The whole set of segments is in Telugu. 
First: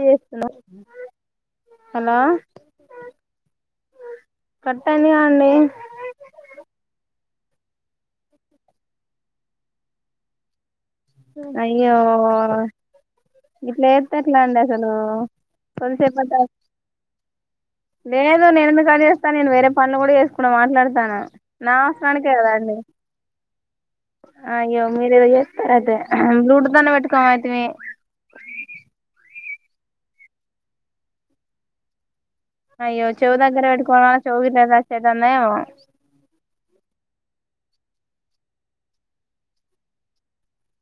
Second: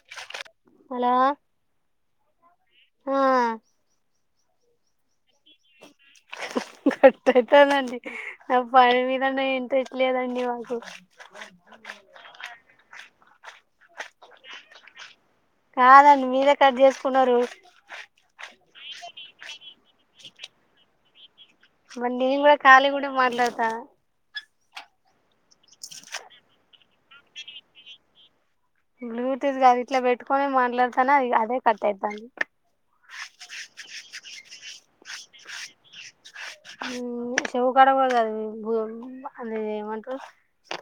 చేస్తున్నారు హలో హలో స [unintelligible] ఆ కట్టని ఆని గట్వుతుందండి నా పని మీద నా ఇంట్రెస్ట్ లేదండి మాకు అయ్యో ఇట్లా ఎతే ఎట్లా అండి అసలు కాదండి కొలిసేపయి మీరే కట్ చేసుకున్నారు లేదు నేనుందు కాని చేస్తాను నేను వేరే పనులు కూడా చేసుకున్నా మాట్లాడతాను నా మ అవసరానికే నిన్ కదా కూడా అండి ఖాలి కూడాడ మాట్లాడతా అయ్యో మీరు ఏదో చేస్తార అయితే బ్లూటూత్ అన్న పెట్టుకోమ అయితే మీ బ్లూటూత్ గదు ఇట్లా పెట్టుకనే మాట్లాడతానా అదే కట్ అయితాంది అయ్యో చెవు దగ్గర పెట్టుకోవ చవు గదదందయ చెవుకాడ అ ఏమంరు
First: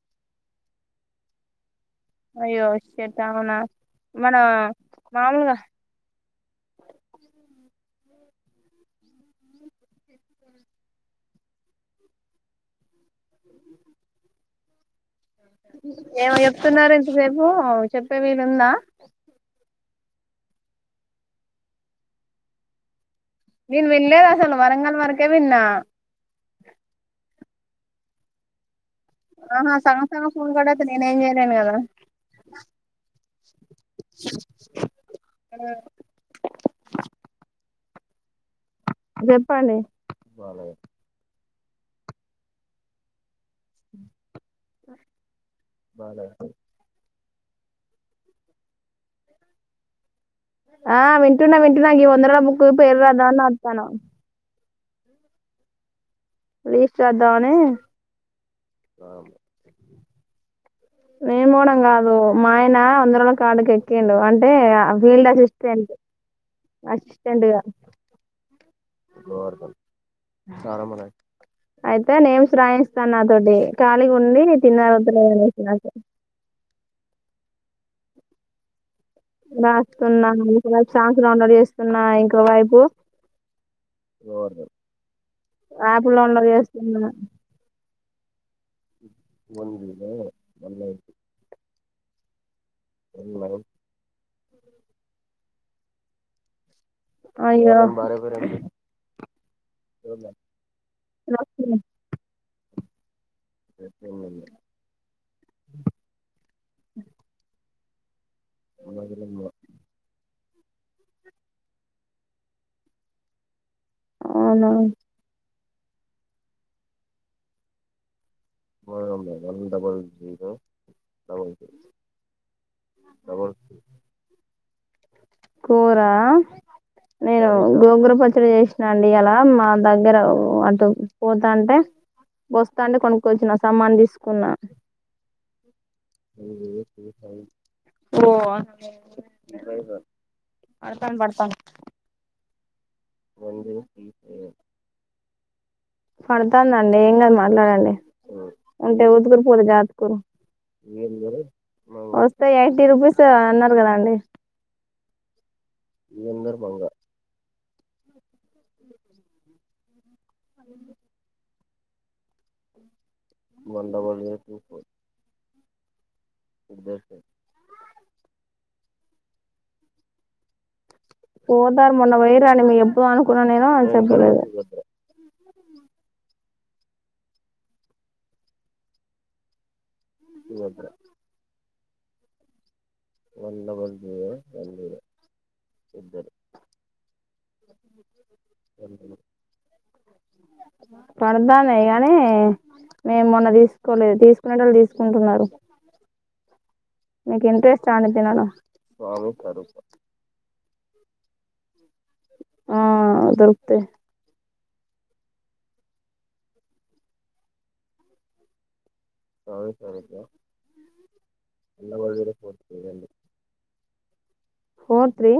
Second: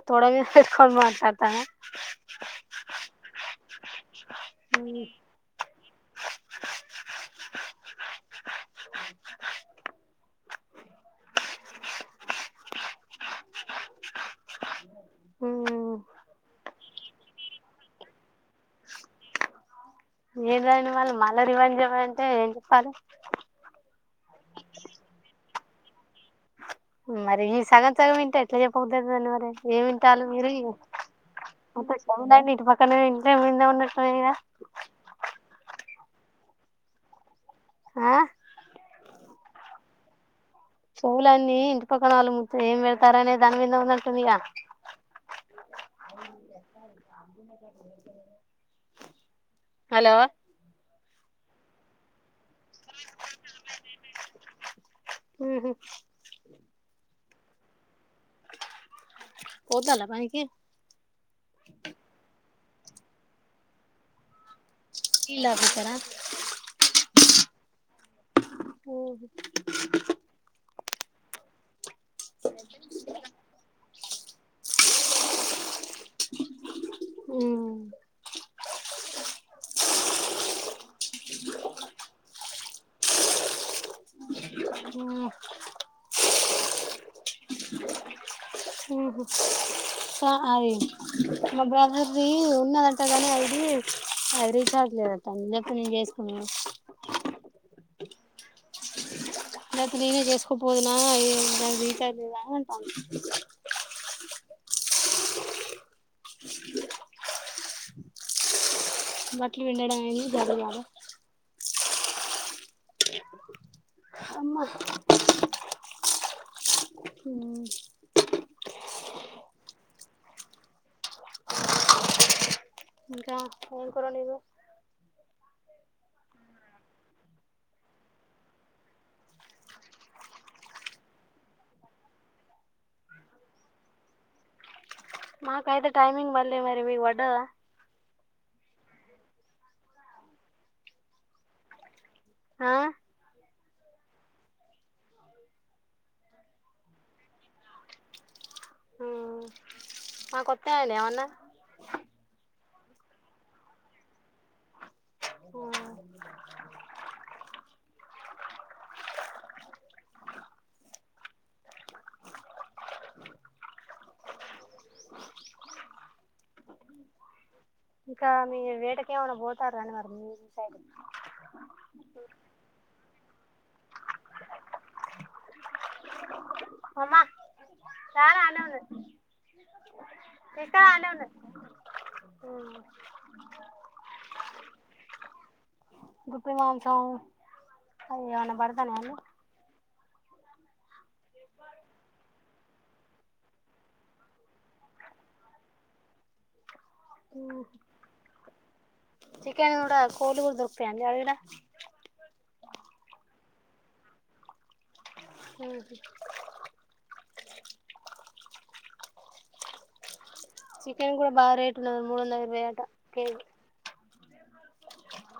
తోడ మీ పెట్టుకొన మాట్లాడతాను అయ్యో చెద్దా మన మన మామూలుగా [inaudible] [inaudible] రేపు చెప్పే వీరుందా ఏదని వాళ్ళ మళ రివంజం అంటే ఏం చెప్పాలి నేను వినలేదు అసలు వరంగల్ వరకే [inaudible] మరి సగం సగం వింటే ఎట్ చెప్ప పోతుది దాని మరి ఆహా ఏమి సగం వింటారు సగం ఫోన్ మీరు కట్ అయితే నేనేం చేయలేను కదా చె ఇంటి పక్కనే వింటే ముందే ఉన్నట్ద ఆ చెప్పండి వాల చెవులన్నీ ఇంటి పక్కన వాళ్ళు ము ఏం వెళ్తారనే దాని మీద ఉందంటుంది ఇక బాల హలో ఆ వింటున్నా వింటునగి ఇ ఒందరడ ము పోయి పర్ రాదా నాతన హ విశ దాని ధాల పనికి నేన్ మోడంగా కాదు మాయ అందరం ఒకాడకి ఎక్కిద్ అం అంటే ఫీల్డ్ నీళ్ళు అసిస్టెంట్ తాగుతారా అసిస్టెంట్గా చిల్లవారిపల్లి కరమన్ అయితే నేమ్స్ రాయిస్తాను నాతోటి ఖాళీగా ఉండి తిన్నారు వద్దు అనేసి నాకు ఉ రాస్తున్నాను సంవత్సరం లో చేస్తున్నా ఇంకో వైపు యాప్ లోన్ లో చేస్తున్నా ఉ ఉ అ మాబ రీ చిన్న దంటగాని యిది అది రీఛార్జ్ లేదంట ఇంగెప్పు నేను చేసుకుందును వారెవరె లేతే నేనే చేసుకోపోదునా ఎ దానికి రీచార్జ్ లేదా అంటాంది మ్ బట్లు విండేయడం అయింది లదీ గాదా హ మ్మా అవునా ఉ పోదాం లే మ అ బల్ జీ ల్ ఇంకా ఏం కూర వండి నవ్ నా నేను గోంగూర పచ్చడి చేసినా అండి ఇయాలా మా దగ్గర అంటు పోతాంటే వస్తాంటే కొను కొల్చిన సామాన్ తీసుకున్న మాకైతే టైమింగ్ పల్లే మరి మీకు పడ్డదా వోవ పడతాంది పడతాం ఆ రండి తీసే పడుతాందండి ఏం గాదు మాట్లాడండి అంటే ఉదుగురు పోతే జాతుకురు మాకు వత్తాయండి ఏమన్నా వస్తయే తినిపిస్తా అని అన్నారు కదాండి ఈ సందర్భంగా అదేంది మండవళకు వేసుకొని పోయి ఉద్దే సే ఇంకా మీ వేటకేమైనా పోతార అండి మరి మీ సైడ్ ఆ నేను అచా బ్బోద ఓమ్మా ప్యాడ ఆనే ఉన్నది ఎక్కడ ఆనే ఉన్నది అ వందవజే వందు ఇద్దరు గుప్పి మాంసం అవి ఏమన్నా పడతాన్నాయా అండి పడద్దనే గానీ మేము మొన్న తీసుకోలేదు తీసుకునేటోళ్లు తీసుకుంటున్నారు మీకి ఇంట్రెస్టా అండి తినడం చికెన్ కూడా కోళ్ళు కూడా దొరుకుతాయండి అడవిలా ఆ దొరుకుతయ్ మ్మ్ హ్మ్ చవిసారపో చికెన్ కూడా బాగా రేట్ ఉన్నది మూడు వందల ఇరవై అట KG four three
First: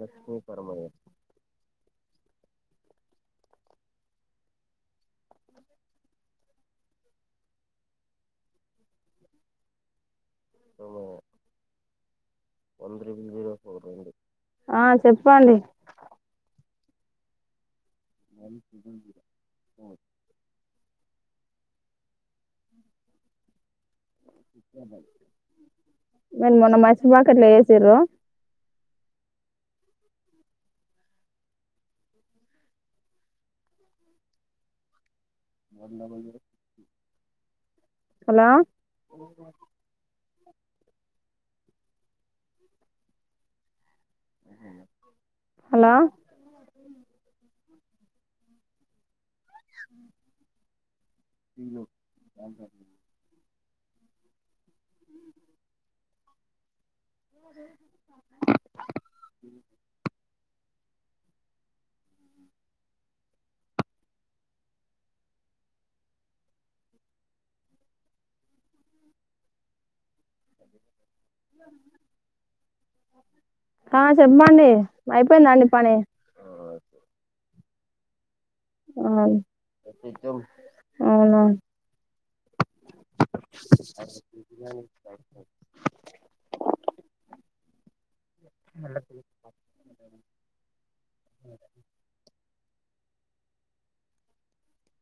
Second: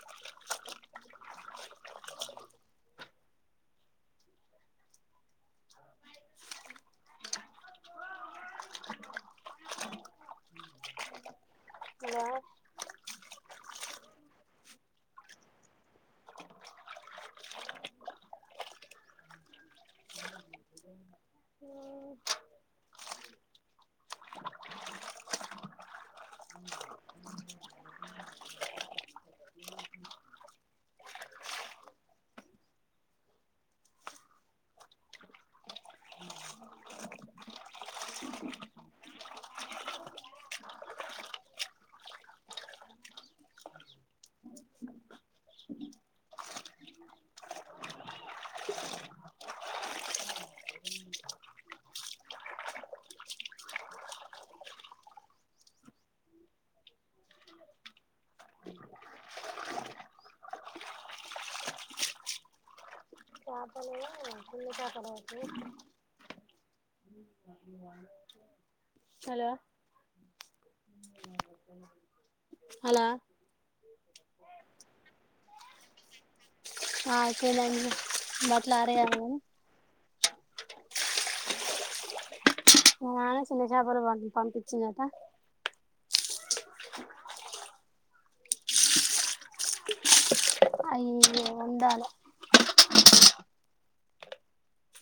Lakshmi Paramayya సను [unintelligible] hello ఆ చెప్పండి మరిగు [unintelligible] మేను మొన్న మంచిపాకెట్లో వేసిర్రు మలబ [unintelligible] హలో హలో హ [unintelligible] తీలో [unintelligible] [inaudible] కు కాపడ [inaudible] హలో అ [inaudible] హలా ఆ చెప్పమండి అయిపోయిందండి పని కేనండి మ [unintelligible] చలాారే అ [unintelligible] అవునవును చానా చిన్న చేపలు ప పంపించిందట మళ [unintelligible] అయ్ ఇయ్యో వండాల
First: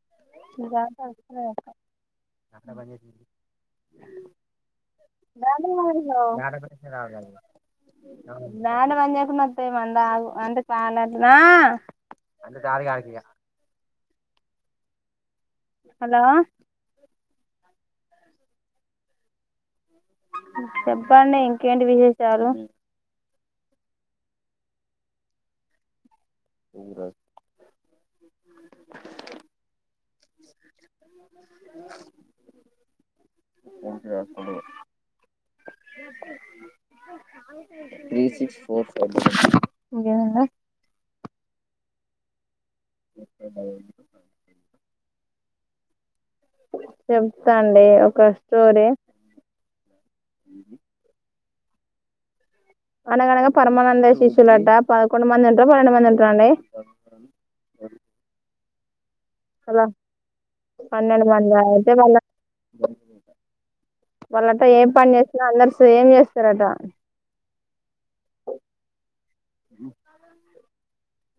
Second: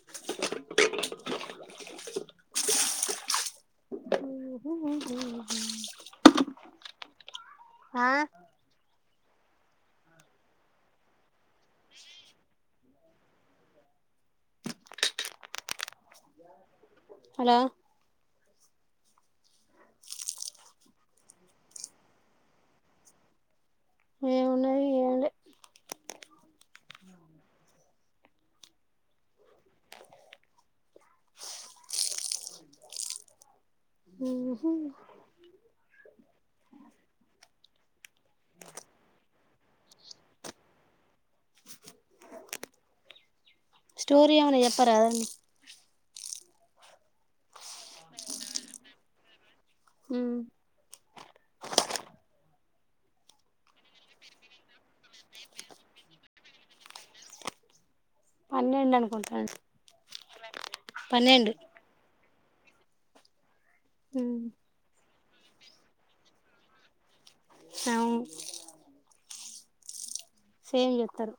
ద పని ఆ అంటే [unintelligible] హలో హలో చెప్పండి ఇంకేంటి విశేషాలు ఏమున్నది ఏం లే ఊరు [inaudible] త్రి సిక్స్ ఫోర్ ఫైవ్ డ [unintelligible] [inaudible] స్టోరీ ఏమన్నా చెప్పారాదండి చెప్తాండి ఒక స్టోరీ అనగనగా పరమానందయ్య శిష్యులట పదకొండు మంది ఉంటర పన్నెండు మంది ఉంటరండి పన్నెండు అనుకుంట హలో పన్నెడు పన్నెండు మంది అయితే మళ్ళ వాళ్ళట ఏ పని చేసిన అందరు సేమ్ చేస్తరట అవును [inaudible] సేమ్ చేస్తారు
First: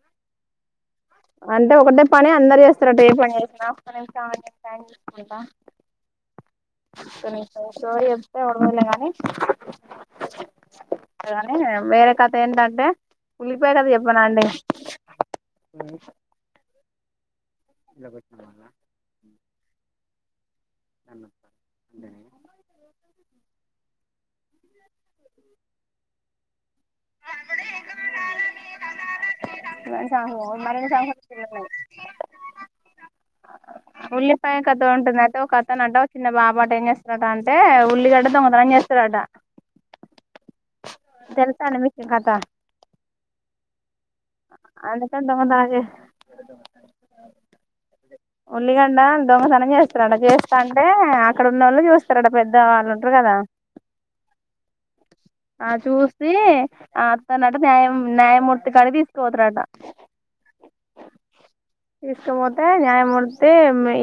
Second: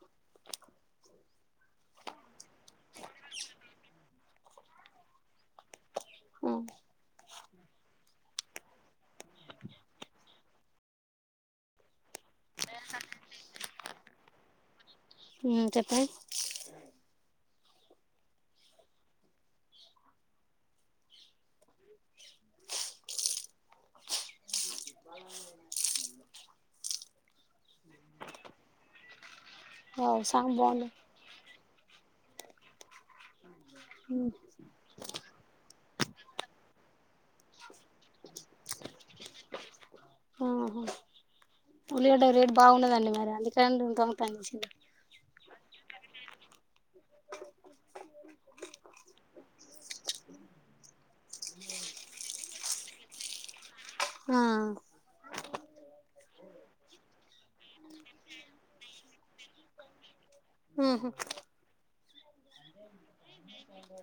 అంటే ఒకటే పని అందరు చేస్తారట ఏ పని చేసిన [unintelligible] చెప్డ ని వేరే కథ ఏంటంటే ఉలిపాయ కద చెప్పనా అండి ఉ చెప్పండి ఇలా గుచ్చవాల [inaudible] అ అందేనే [unintelligible] అప్పుడ ఎ [inaudible] వావ్ సాహు సాంగ్ మర బాగుంది సాహ [unintelligible] ఉల్లిపాయ కత ఉంటుంనాటు ఓక వస్తానట ఒక చిన్న బా పాట ఏం చేస్తారట అంటే ఉల్లిగడ్డ దొంగతనం చేస్తారట. తెర ఉల్లియ రేట్ బాగుండదండి మరి అందుక అందుకని దొంగతనం ఉల్లిగండ దొంగతనం చేస్తారడా చేస్తా అంటే అక్కడ ఉన్న వాళ్ళు చూస్తారడా పెద్ద వాళ్ళు ఉంటారు కదా. ఆ ఆ చూసి ఆ తనట న్యాయ న్యాయమూర్తి కడ తిస్ పోతారంట ఉ తీసుకుపోతే న్యాయమూర్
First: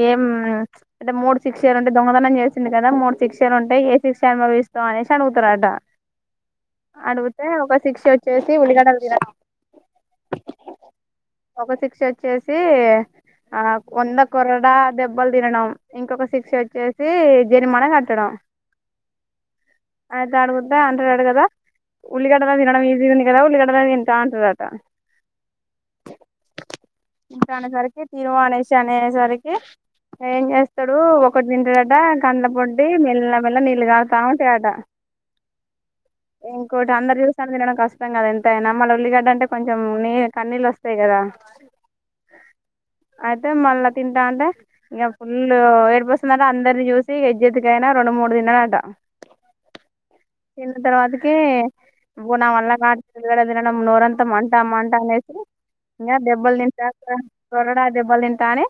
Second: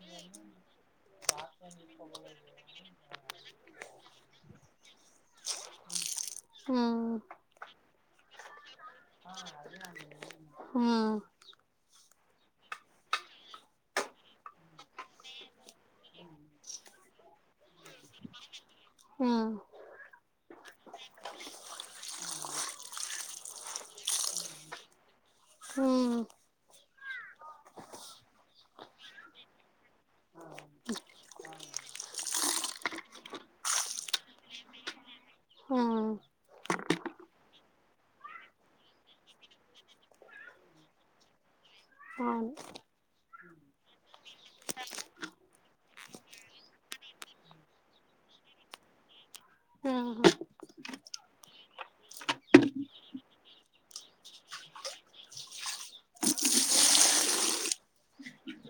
ఏ అంటే మూడు శిక్షలు ఉంటే దొంగతనం చేసింది కదా మూడు శిక్షలు ఉంటే ఏ శిక్ష అనుభవిస్తావు అనేసి అడుగుతారుట ఆ అడుగితే ఒక శిక్ష వ.. చేసి ఉల్లిగ ఆ అవున హ ఒక శిక్ష వచ్చేసి ఆ వంద కురడా దెబ్బలు తినడం, ఇంకొక సిక్ష వచ్చేసి జరిమానా కట్టడం. ఆ అయితే ఆడుగుద్దా అంటారట కదా ఉల్గాడ తినడం ఈజీగా ఉంది కదా ఉల్లిగడ్డతో తింటా అంటారట కదా. ఉ ఇంకా అనేసరకి తీను అనేసి అనేసరీకి ఏం చేస్తాడు ఒకటి తింటారట కనా పొడ్డి మెల్ల మెల్ల నీళ్ళు తాగుతా ఉంటాయట. ఆ కో అందరు చూసా తినడం కష్టం కద ఎంతైనా మళ ఉల్లిగడ్డంటే కొం చెం నీ కన్నీళ్ళు వస్తాయి కదా అవును అయితే మళ్ళా తింటా అంటే ఇంకా ఫుల్ ఏడిపోస్తుందంట అందరిని చూసి ఎజ్జెతికయినా రెండు మూడు తిన్ననట ఆ తిన్న తర్వాతకి ఇ పో నావళ్ళ ఉల్లిగడ్డ తినడం నూరంతా మ అమౌంట అనేసి, ఇంకా దెబ్బలు తింట చరడా దెబ్బలు తింటా అని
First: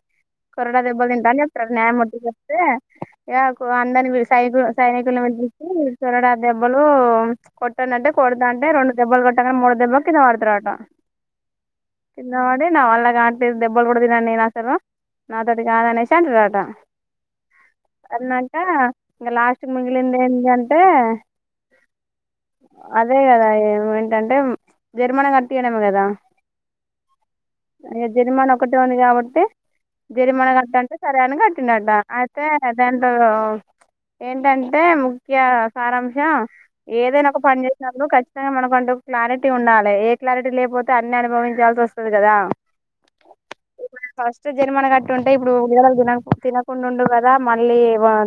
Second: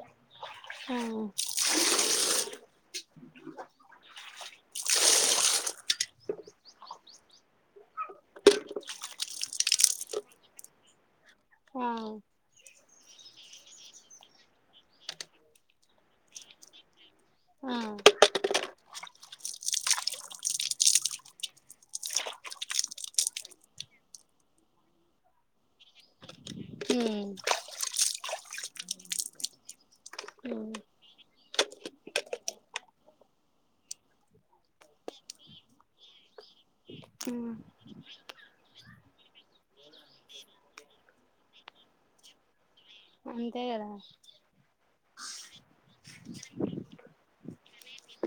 కొరడ దెబ్బలు తింటా అని చెప్తారు న్యాయమూర్తి చెప్తే ఇక అందరిని సైకులు సైనికులను చరడా దెబ్బలు కొట్టనంటే కొడదా అంటే రెండు దెబ్బలు కొట్టకని మూడు దెబ్బకి కింద పడుతారు అట. ఆ కింద పడి నా వాళ్ళ కా దెబ్బలు కూడా తినను నేను అసలు నాతోటి కాదనేసి అంటుారట ఆ అన్నాక ఇంకా లాస్ట్ మిగిలింది ఏంటంటే అదే కదా ఏ ఏంటంటే జరిమానట్ తీయడం కదా కదా ఉమ్ అ జరిమానా ఒకటిే ఉంది కాబట్టి జరిమానా ఉమ్ కట్టంటే సరే అని కట్టినట అయితే దాంట్లో ఏంటంటే ముఖ్య సారాంశం ఏదైనా ఒక ఉమ్ పని చేసినప్పుడు ఖచ్చితంగా మనకుంట క్లారిటీ ఉండాలి. ఏ క్లారిటీ లేకపోతే అన్ని అనుభవించాల్సి వస్తుంది కదా అంతే కదా తుంటే ఇప్పుడు విడుదలు తినకు తినకుండా ఉండడు కదా మళ్ళీ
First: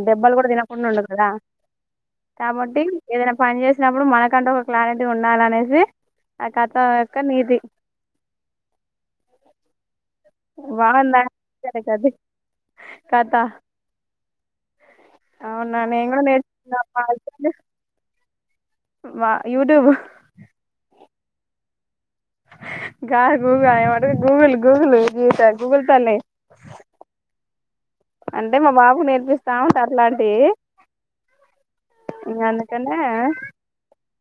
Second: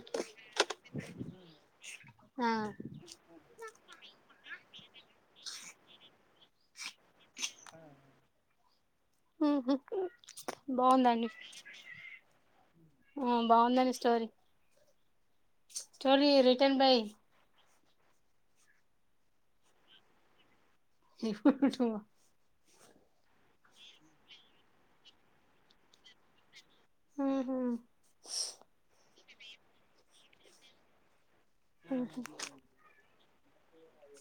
దెబ్బలు కూడా తినకుండా ఉండు కదా. ఆ కాబట్టి ఏదైనా పని చేసినప్పుడు మనకు కంటు ఒక క్లారిటీ ఉండాల అనేసి కథ ఒక నీది ఉహు బాగుందా బాగుందండి [unintelligible] ఆ కథ బాగుందండి స్టోరీ అవునా నేను కూడా స్టోరీ నేర్చుకున్నా రిటర్న్ ఇగ ఆ బై పాలుతోని వా యూటుబ్ ని ఫోటో గాగు దన్నెమంటరు గూగుల్ గూగుల్ గూగుల్ త గూగుల్ తల్లే ఉహు అంటే మా బాబు నేర్పిస్తా ఉంట అట్లాంటియి ఉమ్ ఇగ అందుకని ఆ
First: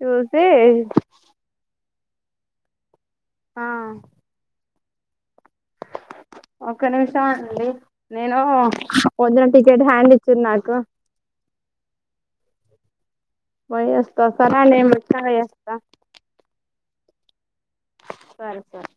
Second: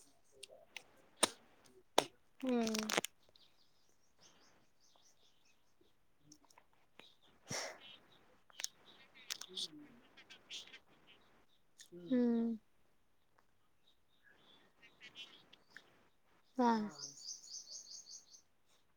చూసి ఆ ఒక నిమిషం అండి నేను పొద్దున టికెట్ హ్యాండ్ ఇచ్చిరు నాకు ఉమ్ పోయస్త సరా నే వచ్చినాక చేస్త వా సరే సరే